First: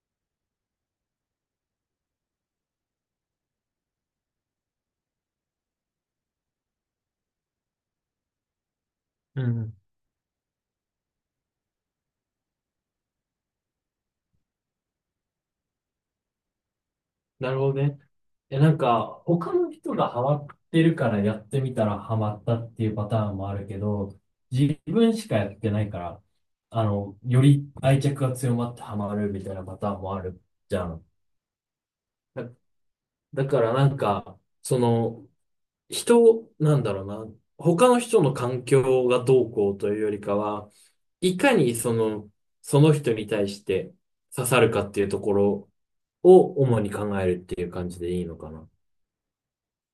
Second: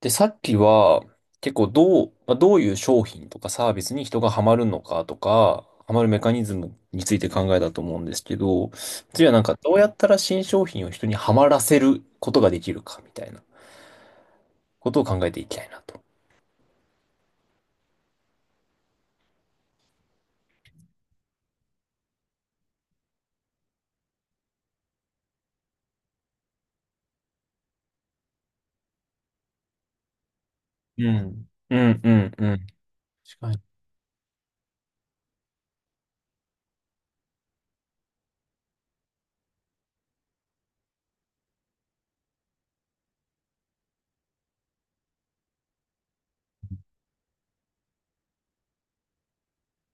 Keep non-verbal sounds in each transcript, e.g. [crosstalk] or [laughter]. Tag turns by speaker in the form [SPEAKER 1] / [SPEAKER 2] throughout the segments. [SPEAKER 1] で、さっきは、結構どう、どういう商品とかサービスに人がハマるのかとか、ハマるメカニズムについて考えたと思うんですけど、次は
[SPEAKER 2] うん。
[SPEAKER 1] どうやったら新商品を人にハマらせることができるかみたいなことを考えていきたいなと。
[SPEAKER 2] なるほどね。なんか、他の人がハマってるからやってみたらハマったっていうパターンもあるけど、自分しかやってないから、より愛着が強まってハマるみたいなパターンもあるじゃ
[SPEAKER 1] う
[SPEAKER 2] ん。
[SPEAKER 1] ん。うんうん
[SPEAKER 2] だ、
[SPEAKER 1] うん。確
[SPEAKER 2] だ
[SPEAKER 1] かに。
[SPEAKER 2] からなんか、その、なんだろうな、他の人の環境がどうこうというよりかは、いかにその、その人に対して刺さるかっていうところを主に考えるっていう感じでいいのかな。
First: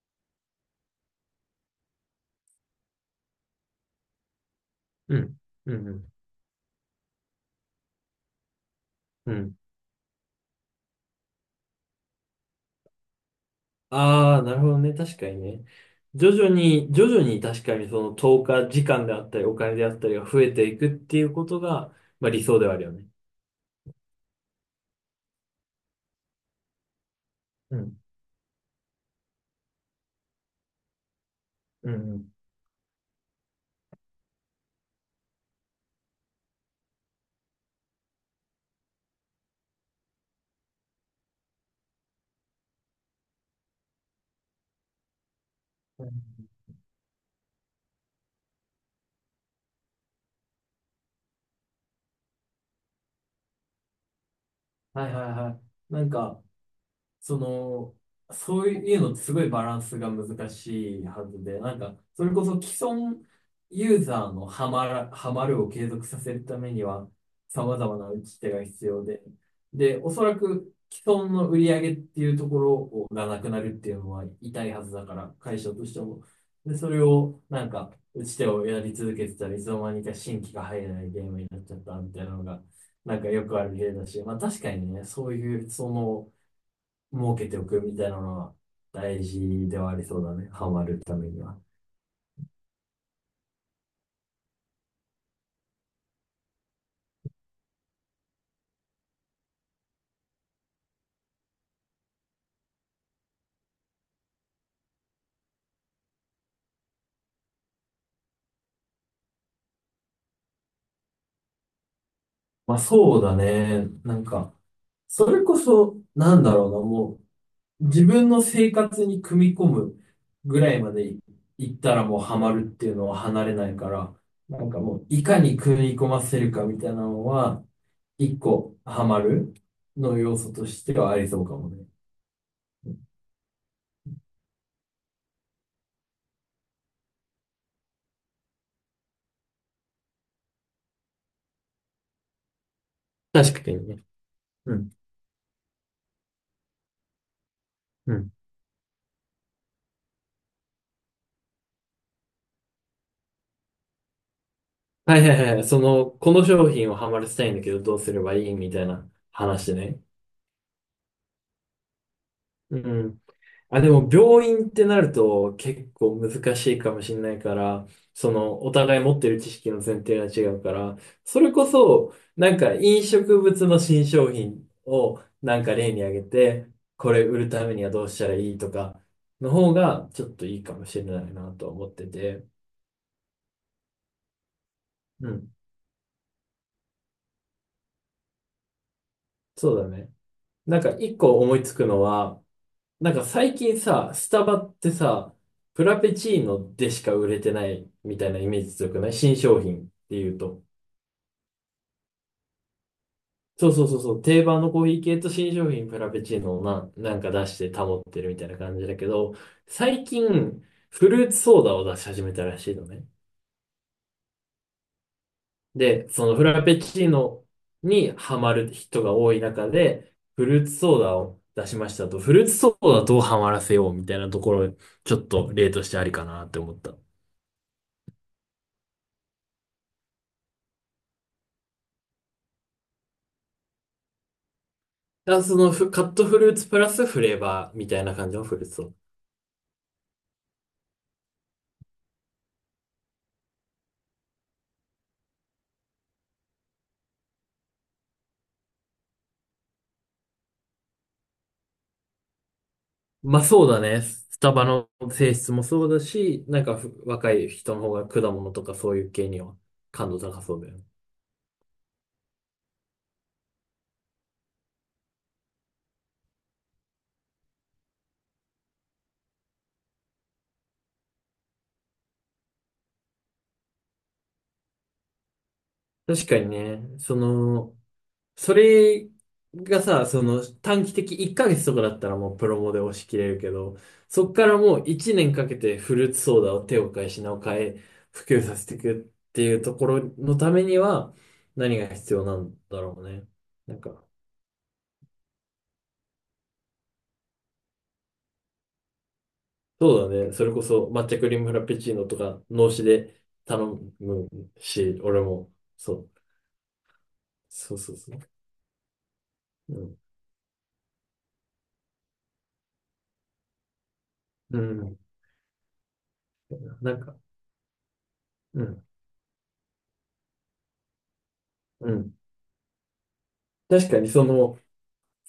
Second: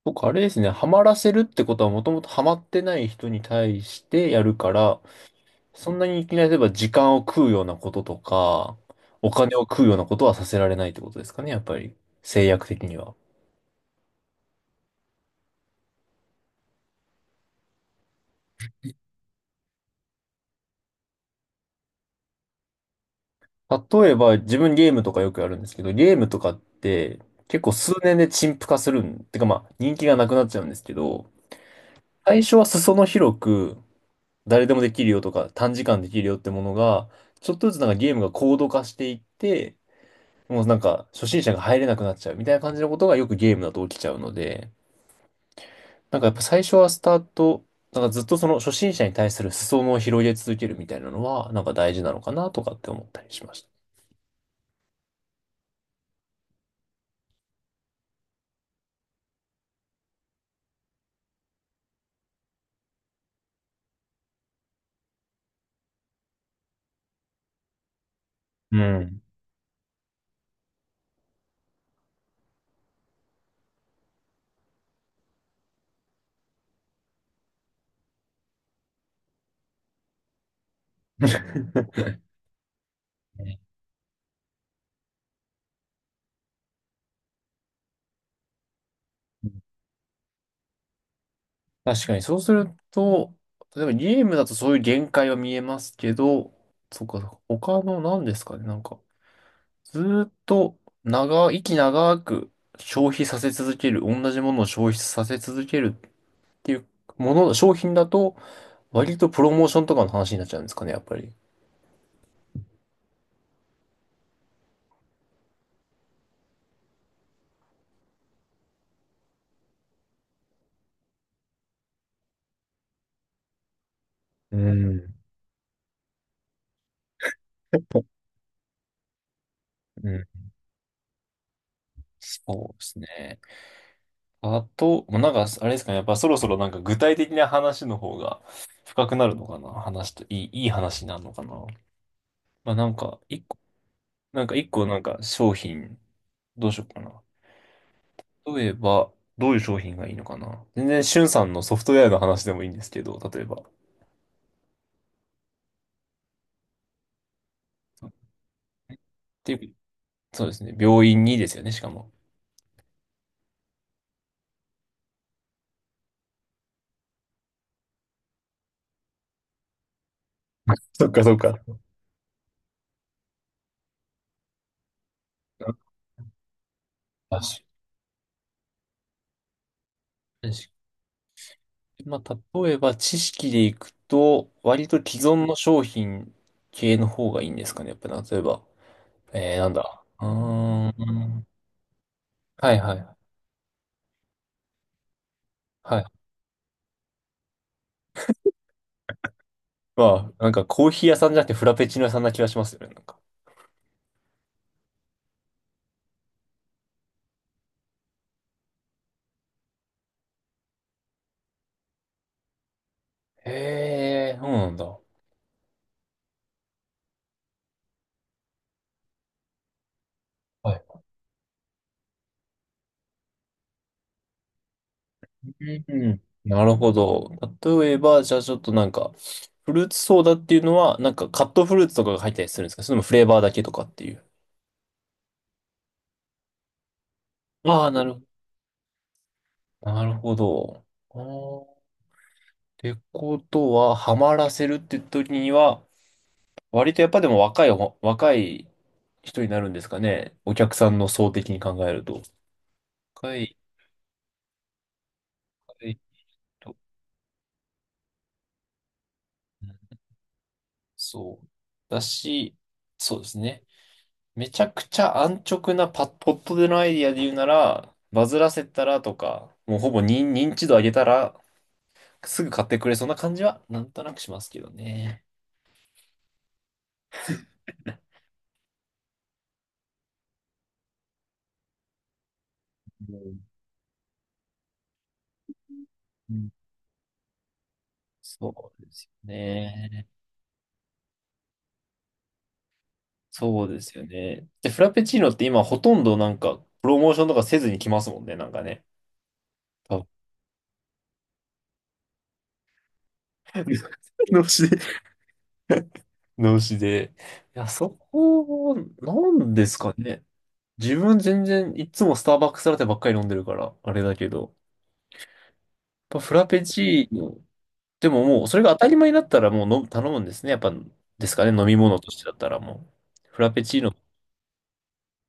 [SPEAKER 1] 僕あれですね、ハマらせるってことはもともとハマってない人に対してやるから、
[SPEAKER 2] うん、うん、う
[SPEAKER 1] そんな
[SPEAKER 2] ん。
[SPEAKER 1] にいきなり例えば時間を食うようなこととか、お
[SPEAKER 2] うん。
[SPEAKER 1] 金を食うようなことはさせられないってことですかね、やっぱり。制約的には。
[SPEAKER 2] ああ、なるほどね。確かにね。徐々に、徐々に確かにその投下時間であったり、お金であったりが増えていくっていうことが、まあ理想ではあるよね。
[SPEAKER 1] 例えば、自分ゲームとかよくやるんですけど、ゲームとかって結構
[SPEAKER 2] う
[SPEAKER 1] 数
[SPEAKER 2] ん、
[SPEAKER 1] 年で陳腐化するん、てかまあ人気がなくなっちゃうんですけど、
[SPEAKER 2] うん、
[SPEAKER 1] 最初は裾野広く誰でもできるよとか短時間できるよってものが、ちょっとずつゲームが高度化していって、もう初心者が入れなくなっちゃうみたいな感じのことがよくゲームだと起きちゃうので、
[SPEAKER 2] う
[SPEAKER 1] なんかやっ
[SPEAKER 2] ん。
[SPEAKER 1] ぱ最初はスタート、なんかずっとその初心者に対する裾野を広げ続けるみたいなのは、大事なのかなとかって思ったりしました。
[SPEAKER 2] はいはいはい。なんか、その、そういうのってすごいバランスが難しいはずで、なんか、それこそ既存ユーザーのハマるを継続させるためには、様々な打ち手が
[SPEAKER 1] う
[SPEAKER 2] 必要
[SPEAKER 1] ん。
[SPEAKER 2] で、で、おそらく既存の売り上げっていうところをがなくなるっていうのは痛いはずだから、会社としても。で、それを、なんか、打ち手をやり続けてたらいつの間にか新規が入らないゲームになっちゃったみたいなのが、なんかよくある例だし、まあ確かにね、そういう、その、儲けておくみたいなのは大事ではありそうだね。ハマるためには。
[SPEAKER 1] 確かにそうすると、例えばゲームだとそういう限界は見えますけど、そっか他の何ですかね、ずーっと長、息長く消費させ続ける、同じものを消費させ続けるっていうもの、商品だと、割とプロモーションとかの話になっちゃうんですかね、やっぱり。
[SPEAKER 2] まあそうだね。なんか、それこそ、なんだろうな、もう、自分の生活に組み込むぐらいまで行ったらもうハマるっていうのは離れないから、
[SPEAKER 1] う
[SPEAKER 2] なんかもう
[SPEAKER 1] ん。
[SPEAKER 2] いかに組み込ませるかみたいなのは、
[SPEAKER 1] [laughs]
[SPEAKER 2] 一個ハマる
[SPEAKER 1] う
[SPEAKER 2] の
[SPEAKER 1] ん
[SPEAKER 2] 要素としてはありそうかもね。
[SPEAKER 1] そうですね。あと、もうなんか、あれですかね。やっぱそろそろ具体的な話の方が深くなるのかな。話と、いい、いい話になるのかな。まあなんか、一個、
[SPEAKER 2] 確かにね。
[SPEAKER 1] なんか一
[SPEAKER 2] う
[SPEAKER 1] 個
[SPEAKER 2] ん。
[SPEAKER 1] なんか商品、どうしようかな。
[SPEAKER 2] うん。
[SPEAKER 1] 例えば、どういう商品がいいのかな。全然、しゅんさんのソフトウェアの話でもいいんですけど、例えば。っ
[SPEAKER 2] はいはいはい。その、この商品をハマらせたいんだけど、どうすればいいみたいな
[SPEAKER 1] ていう、
[SPEAKER 2] 話ね。
[SPEAKER 1] そうですね。病院にですよね、しかも。
[SPEAKER 2] うん。あ、でも病院ってなると結構難しいかもしれないから、そのお互い持ってる知識の前提が違うから、
[SPEAKER 1] そっかそっ
[SPEAKER 2] それ
[SPEAKER 1] か。
[SPEAKER 2] こそなんか飲食物の新商品をなんか例に挙げて、これ売
[SPEAKER 1] 確
[SPEAKER 2] るた
[SPEAKER 1] か
[SPEAKER 2] めにはどうしたらいいとかの方がちょっと
[SPEAKER 1] に。
[SPEAKER 2] いいかもしれないなと思って
[SPEAKER 1] まあ、
[SPEAKER 2] て。
[SPEAKER 1] 例えば知識でいくと、割と既
[SPEAKER 2] う
[SPEAKER 1] 存
[SPEAKER 2] ん、
[SPEAKER 1] の商品系の方がいいんですかね。やっぱ例えば、えー、なん
[SPEAKER 2] そうだ
[SPEAKER 1] だ。
[SPEAKER 2] ね。
[SPEAKER 1] う
[SPEAKER 2] なん
[SPEAKER 1] ー
[SPEAKER 2] か一個
[SPEAKER 1] ん。
[SPEAKER 2] 思いつくのは、
[SPEAKER 1] はいは
[SPEAKER 2] なん
[SPEAKER 1] い。
[SPEAKER 2] か最近さ、スタバってさ、プラ
[SPEAKER 1] は
[SPEAKER 2] ペ
[SPEAKER 1] い。
[SPEAKER 2] チーノでしか売れてないみたいなイメージ強くない新商品ってい
[SPEAKER 1] ま
[SPEAKER 2] う
[SPEAKER 1] あ、なん
[SPEAKER 2] と。
[SPEAKER 1] かコーヒー屋さんじゃなくてフラペチーノ屋さんな気がしますよね。なんか。
[SPEAKER 2] そうそうそうそう、定番のコーヒー系と新商品フラペチーノをなんか出して保ってるみたいな感じだけど、最近フルーツソーダを出し始めたらしいのね。
[SPEAKER 1] へえ、そうなんだ。
[SPEAKER 2] で、そのフラペチーノにハマる人が多い中で、フルー
[SPEAKER 1] は
[SPEAKER 2] ツ
[SPEAKER 1] い。
[SPEAKER 2] ソーダを出しましたと、フルーツソーダどうハマらせようみたいなところ、ちょっと例とし
[SPEAKER 1] う
[SPEAKER 2] てあり
[SPEAKER 1] ん。
[SPEAKER 2] かなって
[SPEAKER 1] な
[SPEAKER 2] 思
[SPEAKER 1] る
[SPEAKER 2] った。
[SPEAKER 1] ほ
[SPEAKER 2] だ
[SPEAKER 1] ど。例えば、じゃあちょっとなんか、フルーツソーダっていうのは、なんかカットフルーツとかが入ったりするんですかそれともフレーバーだけとかっていう。
[SPEAKER 2] からそのフカットフルーツプラスフレーバー
[SPEAKER 1] あ
[SPEAKER 2] み
[SPEAKER 1] あ、
[SPEAKER 2] たい
[SPEAKER 1] なる
[SPEAKER 2] な
[SPEAKER 1] ほ
[SPEAKER 2] 感じのフルーツソーダ。
[SPEAKER 1] ど。なるほど。あてことは、ハマらせるって時には、割とやっぱでも若いほ、若い人になるんですかね。お客さんの層的に考えると。若
[SPEAKER 2] まあ
[SPEAKER 1] い、
[SPEAKER 2] そうだね。スタバの性質もそ
[SPEAKER 1] 若
[SPEAKER 2] うだ
[SPEAKER 1] い
[SPEAKER 2] し、なん
[SPEAKER 1] と、
[SPEAKER 2] か若い人の方が果物とかそういう系には
[SPEAKER 1] うん
[SPEAKER 2] 感度高そうだよね。
[SPEAKER 1] そう。だし、そうですね。めちゃくちゃ安直なパ、ポットでのアイディアで言うなら、バズらせたらとか、もうほぼ認、認知度上げたら、すぐ買ってくれそうな感じは、なんとなくしますけどね。
[SPEAKER 2] 確かにね、その、それがさ、その短期的1ヶ月とかだったらもうプロモで押し
[SPEAKER 1] う
[SPEAKER 2] 切れ
[SPEAKER 1] ん
[SPEAKER 2] るけど、そっからもう1年かけてフルーツ
[SPEAKER 1] う
[SPEAKER 2] ソー
[SPEAKER 1] ん
[SPEAKER 2] ダを手を変え品を変え普及させ
[SPEAKER 1] そ
[SPEAKER 2] てい
[SPEAKER 1] うですよ
[SPEAKER 2] くっていうところ
[SPEAKER 1] ね。
[SPEAKER 2] のためには何が必要なんだろうね。
[SPEAKER 1] そう
[SPEAKER 2] な
[SPEAKER 1] で
[SPEAKER 2] ん
[SPEAKER 1] す
[SPEAKER 2] か
[SPEAKER 1] よね。で、フラペチーノって今ほとんどなんか、プロモーションとかせずに来ますもんね、なんかね。あ
[SPEAKER 2] そうだね。それこそ抹茶クリームフラペチーノとか、脳死で頼む
[SPEAKER 1] [laughs] 脳死で。
[SPEAKER 2] し、俺も、そう。
[SPEAKER 1] 脳死で。いや、
[SPEAKER 2] そう
[SPEAKER 1] そ
[SPEAKER 2] そうそう。
[SPEAKER 1] こは、なんで
[SPEAKER 2] う
[SPEAKER 1] すか
[SPEAKER 2] ん。
[SPEAKER 1] ね。自分全然いつもスターバックスラテばっかり飲んでるから、あれだけど。
[SPEAKER 2] うん。
[SPEAKER 1] やっぱフラペ
[SPEAKER 2] なん
[SPEAKER 1] チー
[SPEAKER 2] か、
[SPEAKER 1] ノ、でももうそれ
[SPEAKER 2] う
[SPEAKER 1] が当
[SPEAKER 2] ん。
[SPEAKER 1] たり前になったらもう頼むんですね。やっぱ、ですかね、飲み
[SPEAKER 2] う
[SPEAKER 1] 物と
[SPEAKER 2] ん。
[SPEAKER 1] してだったらもう。フラペチー
[SPEAKER 2] 確
[SPEAKER 1] ノ、
[SPEAKER 2] かにその、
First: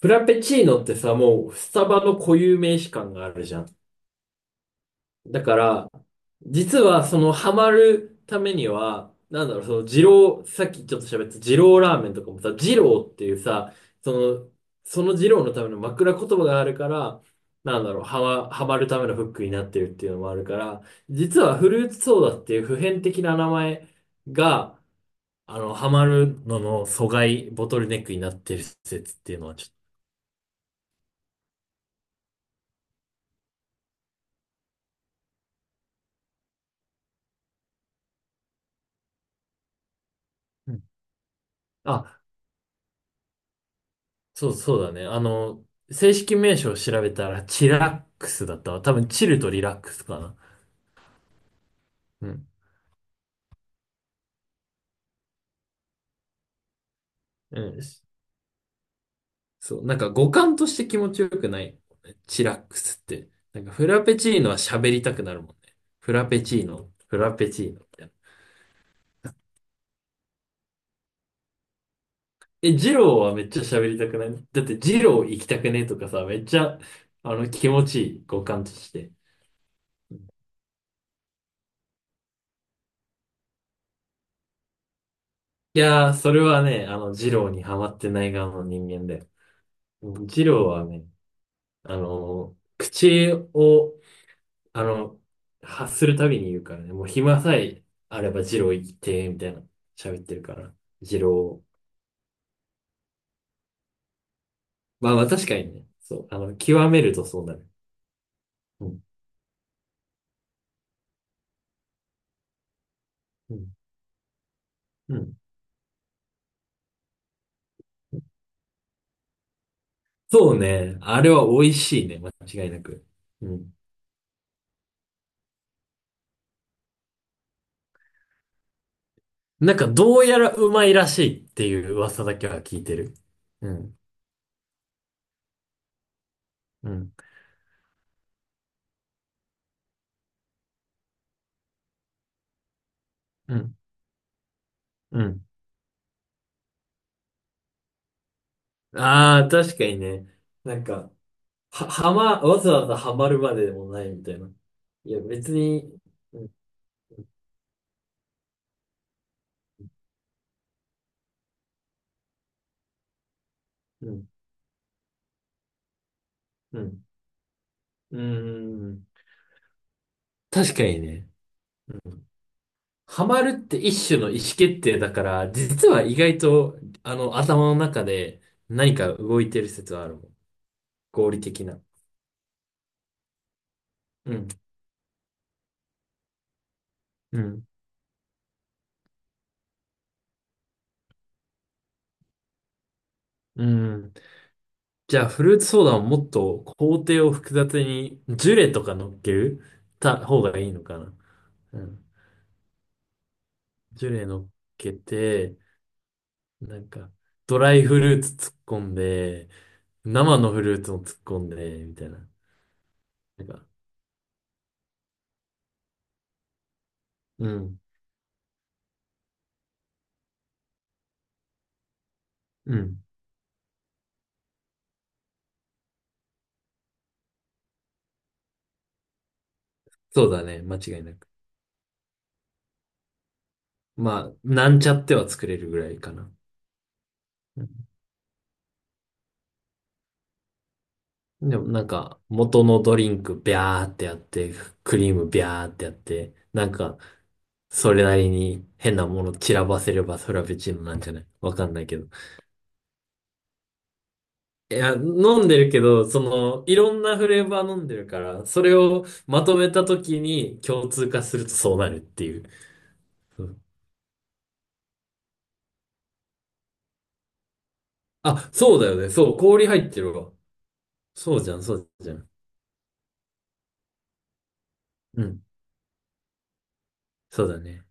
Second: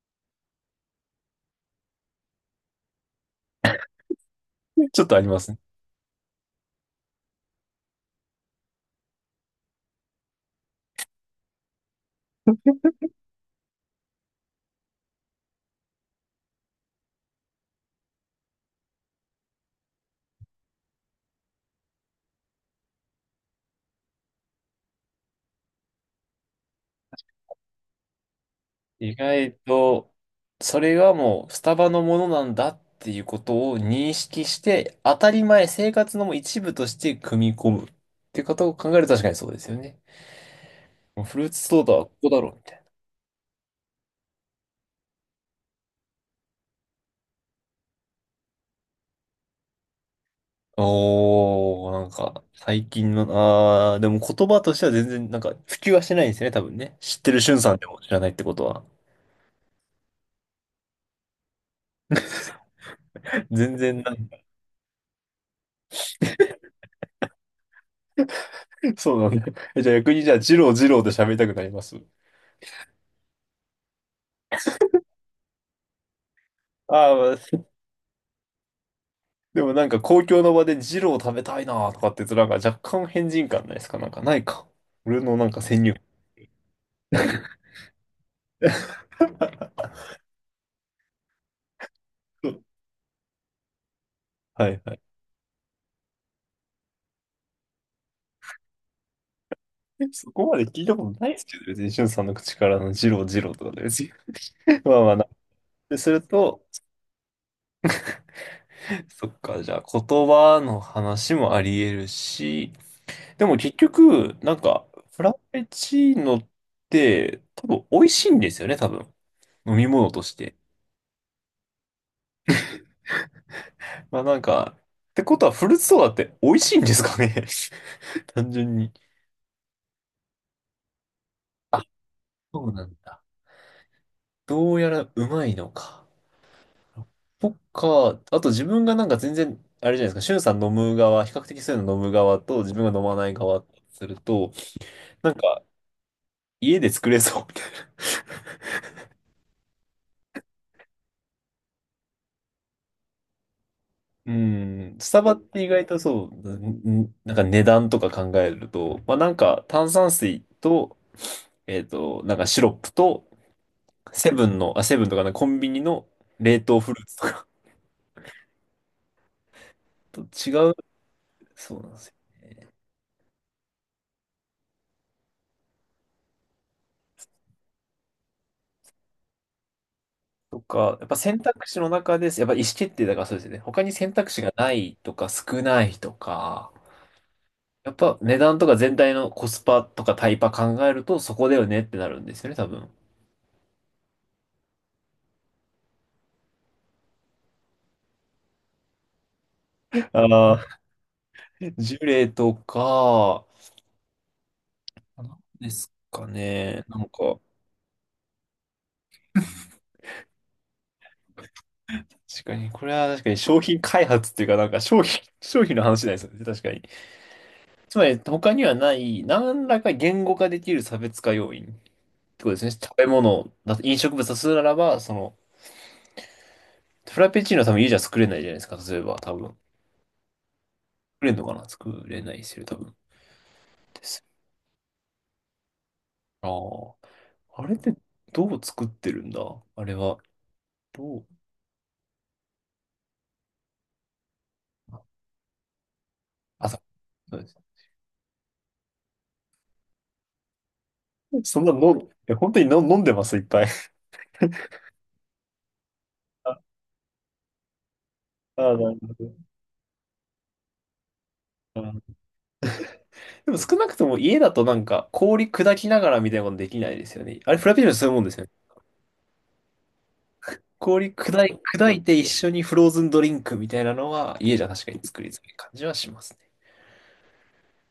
[SPEAKER 2] フラペチーノってさ、もう、スタバの固有名詞感があるじゃん。
[SPEAKER 1] ちょっとありま
[SPEAKER 2] だ
[SPEAKER 1] す
[SPEAKER 2] か
[SPEAKER 1] ね。
[SPEAKER 2] ら、実はそのハマるためには、なんだろう、その二郎、さっきちょっと喋った二郎ラーメンとかもさ、二郎っていうさ、その、その二郎のための枕言葉があるから、なんだろう、ハマるためのフックになってるっていうのもあるから、実はフルーツソーダっていう普遍的な名前が、あの、ハマるのの阻害、ボトルネックになってる
[SPEAKER 1] 意
[SPEAKER 2] 説っていうのは
[SPEAKER 1] 外
[SPEAKER 2] ちょっと、
[SPEAKER 1] と、それがもうスタバのものなんだっていうことを認識して、当たり前、生活のもう一部として組み込むっていうことを考えると確かにそうですよね。
[SPEAKER 2] うん。
[SPEAKER 1] もうフルーツソーダはこ
[SPEAKER 2] あ
[SPEAKER 1] こだろ、うみたいな。
[SPEAKER 2] そう、そうだね。あの、正式名称を調べたら、チラックスだったわ。多分、チルとリラックスかな。
[SPEAKER 1] おー、なん
[SPEAKER 2] う
[SPEAKER 1] か、
[SPEAKER 2] ん。
[SPEAKER 1] 最近の、あー、でも言葉としては全然、なんか、普及はしてないんですよね、多分ね。知ってるしゅんさ
[SPEAKER 2] う
[SPEAKER 1] ん
[SPEAKER 2] ん。
[SPEAKER 1] でも知らないってことは。
[SPEAKER 2] そう。なんか、語感として気持ちよくない。チラックスって。なんか、
[SPEAKER 1] 全
[SPEAKER 2] フ
[SPEAKER 1] 然
[SPEAKER 2] ラ
[SPEAKER 1] な
[SPEAKER 2] ペ
[SPEAKER 1] ん
[SPEAKER 2] チ
[SPEAKER 1] か、
[SPEAKER 2] ーノは喋りたくなるもんね。フラペチーノ、フラペチーノみたいな。
[SPEAKER 1] そうなんだ。えじゃあ逆に、じゃあ、ジロージローで喋りたくなります。
[SPEAKER 2] え、ジローはめっちゃ喋りたくないだって、ジロー行きたくねとかさ、めっちゃ、
[SPEAKER 1] あ
[SPEAKER 2] あ
[SPEAKER 1] あ、
[SPEAKER 2] の、気持ちいい、語感として。
[SPEAKER 1] でもなんか公共の場でジロー食べたいなとかって言うとなんか若干変人感ないですかなんかないか。俺のなんか
[SPEAKER 2] い
[SPEAKER 1] 先入観。
[SPEAKER 2] やー、それはね、あの、ジローにハマってない側の人間だよ。うん。ジローはね、あの、
[SPEAKER 1] [laughs]
[SPEAKER 2] 口を、
[SPEAKER 1] はい
[SPEAKER 2] あ
[SPEAKER 1] はい。
[SPEAKER 2] の、発するたびに言うからね、もう暇さえあれば二郎行って、みたいな、
[SPEAKER 1] え
[SPEAKER 2] 喋っ
[SPEAKER 1] そ
[SPEAKER 2] てる
[SPEAKER 1] こ
[SPEAKER 2] か
[SPEAKER 1] まで
[SPEAKER 2] ら、
[SPEAKER 1] 聞いたこ
[SPEAKER 2] 二
[SPEAKER 1] とないですけ
[SPEAKER 2] 郎。
[SPEAKER 1] ど、別にしゅんさんの口からのジロージローとかで別に。[laughs] まあま
[SPEAKER 2] ま
[SPEAKER 1] あ
[SPEAKER 2] あま
[SPEAKER 1] な。
[SPEAKER 2] あ確かにね、
[SPEAKER 1] です
[SPEAKER 2] そ
[SPEAKER 1] る
[SPEAKER 2] う、あの、
[SPEAKER 1] と、
[SPEAKER 2] 極めるとそうなる。うん、
[SPEAKER 1] そっか、じゃあ言葉の話もあり得るし、で
[SPEAKER 2] う
[SPEAKER 1] も
[SPEAKER 2] ん、
[SPEAKER 1] 結局、なんか、
[SPEAKER 2] う
[SPEAKER 1] フラ
[SPEAKER 2] ん。
[SPEAKER 1] ペチーノって多分美味しいんですよね、多分。飲み物として。
[SPEAKER 2] そうね、あれは美味しいね、間違いなく。うん。
[SPEAKER 1] まあなんか、ってことはフルーツソーダって美味しいんですかね [laughs] [laughs] 単純に。
[SPEAKER 2] なんかどうやらうまいらしいって
[SPEAKER 1] あ
[SPEAKER 2] いう噂だけは
[SPEAKER 1] そう
[SPEAKER 2] 聞い
[SPEAKER 1] なん
[SPEAKER 2] てる。
[SPEAKER 1] だ。
[SPEAKER 2] うん、
[SPEAKER 1] どうやらうまいのか。
[SPEAKER 2] うん、
[SPEAKER 1] そか。あと自分がなんか全然、あれじゃないですか、シュンさん飲む側、比較的そういうの飲む側と自分が飲まない
[SPEAKER 2] う
[SPEAKER 1] 側と
[SPEAKER 2] ん、
[SPEAKER 1] すると、
[SPEAKER 2] う
[SPEAKER 1] なん
[SPEAKER 2] ん。
[SPEAKER 1] か家で作れそうみたいな。
[SPEAKER 2] ああ、確かにね。なんか、は、はま、わざわざハマるまででもないみ
[SPEAKER 1] [laughs] う
[SPEAKER 2] たいな。
[SPEAKER 1] ん、ス
[SPEAKER 2] いや、
[SPEAKER 1] タバっ
[SPEAKER 2] 別
[SPEAKER 1] て意
[SPEAKER 2] に、
[SPEAKER 1] 外とそ
[SPEAKER 2] うん、
[SPEAKER 1] う、なんか値段とか考えると、まあなんか炭酸水と、えっと、なんかシロップと、
[SPEAKER 2] うん、
[SPEAKER 1] セブンとかね、コンビニの冷凍
[SPEAKER 2] う
[SPEAKER 1] フル
[SPEAKER 2] ん、
[SPEAKER 1] ーツとか
[SPEAKER 2] うーん。
[SPEAKER 1] [laughs] と違
[SPEAKER 2] 確
[SPEAKER 1] う。
[SPEAKER 2] かにね。
[SPEAKER 1] そうなんです
[SPEAKER 2] うん。
[SPEAKER 1] よね。
[SPEAKER 2] ハマるって一種の意思決定だから、実は意外と、あの、頭の中で何か動いてる説はあるもん。
[SPEAKER 1] とか、やっぱ
[SPEAKER 2] 合理
[SPEAKER 1] 選
[SPEAKER 2] 的
[SPEAKER 1] 択肢
[SPEAKER 2] な。
[SPEAKER 1] の中です。やっぱ意思決定だからそうですよね。他に選択
[SPEAKER 2] う
[SPEAKER 1] 肢
[SPEAKER 2] ん、
[SPEAKER 1] がないとか少ないとか、
[SPEAKER 2] うん、
[SPEAKER 1] やっぱ値段とか全体のコスパとかタイパ考えるとそこだよねってなるんですよね、多分。
[SPEAKER 2] うん。じゃあ、フルーツソーダをもっと工程を複雑に、ジュレとか乗っけるた方
[SPEAKER 1] あ
[SPEAKER 2] が
[SPEAKER 1] あ、
[SPEAKER 2] いいのかな。
[SPEAKER 1] [laughs]
[SPEAKER 2] う
[SPEAKER 1] ジュ
[SPEAKER 2] ん。
[SPEAKER 1] レとか、
[SPEAKER 2] ジュレ乗っけ
[SPEAKER 1] なん
[SPEAKER 2] て、
[SPEAKER 1] ですか
[SPEAKER 2] な
[SPEAKER 1] ね。
[SPEAKER 2] ん
[SPEAKER 1] なん
[SPEAKER 2] か、
[SPEAKER 1] か、
[SPEAKER 2] ドライフルーツ突っ込んで、生のフルーツも突っ込んで、みたいな。
[SPEAKER 1] 確かに、これは確かに
[SPEAKER 2] なん
[SPEAKER 1] 商
[SPEAKER 2] か、
[SPEAKER 1] 品開発っていうか、なんか商品、[laughs] 商品の話じゃないですよね、確かに。
[SPEAKER 2] うん、
[SPEAKER 1] つまり他にはない何らか言語化できる差別化要因ってことですね。
[SPEAKER 2] う
[SPEAKER 1] 食
[SPEAKER 2] ん。
[SPEAKER 1] べ物だと飲食物だとするならば、その、フラペチーノは多分家じゃ作れないじゃないですか、例えば多分。
[SPEAKER 2] そうだね、間違いなく。
[SPEAKER 1] 作れないですよ、多分。で
[SPEAKER 2] ま
[SPEAKER 1] す
[SPEAKER 2] あ、なんちゃっては作れるぐらいかな。
[SPEAKER 1] ああ。
[SPEAKER 2] う
[SPEAKER 1] あれっ
[SPEAKER 2] ん。
[SPEAKER 1] てどう作ってるんだあれは。どう
[SPEAKER 2] でもなんか、元のドリンクビャーってやって、クリームビャーってやって、な
[SPEAKER 1] あ、
[SPEAKER 2] んか、
[SPEAKER 1] そうです。
[SPEAKER 2] それなりに変なもの散らばせればそれは別チーノなんじゃないわ
[SPEAKER 1] そん
[SPEAKER 2] か
[SPEAKER 1] な
[SPEAKER 2] んないけど。
[SPEAKER 1] の、え、本当にの飲んでます、いっぱい。
[SPEAKER 2] いや、飲んでるけど、そ
[SPEAKER 1] あ
[SPEAKER 2] の、いろんなフレーバー飲んでるから、そ
[SPEAKER 1] あ
[SPEAKER 2] れ
[SPEAKER 1] ー、なる
[SPEAKER 2] を
[SPEAKER 1] ほど。
[SPEAKER 2] まとめたときに共通化するとそう
[SPEAKER 1] あ
[SPEAKER 2] なるっ
[SPEAKER 1] ー
[SPEAKER 2] ていう。そ
[SPEAKER 1] でも
[SPEAKER 2] う。
[SPEAKER 1] 少なくとも家だとなんか氷砕きながらみたいなことできないですよね。あれフラペチーノってそういうもんですよ
[SPEAKER 2] あ、
[SPEAKER 1] ね。
[SPEAKER 2] そうだよね。そう、氷入ってるわ。
[SPEAKER 1] 氷
[SPEAKER 2] そう
[SPEAKER 1] 砕
[SPEAKER 2] じゃ
[SPEAKER 1] い、
[SPEAKER 2] ん、そう
[SPEAKER 1] 砕い
[SPEAKER 2] じ
[SPEAKER 1] て
[SPEAKER 2] ゃ
[SPEAKER 1] 一
[SPEAKER 2] ん。
[SPEAKER 1] 緒にフローズンドリンクみたいなのは家じゃ確かに
[SPEAKER 2] う
[SPEAKER 1] 作りづ
[SPEAKER 2] ん、
[SPEAKER 1] らい感じはしますね。
[SPEAKER 2] そうだね。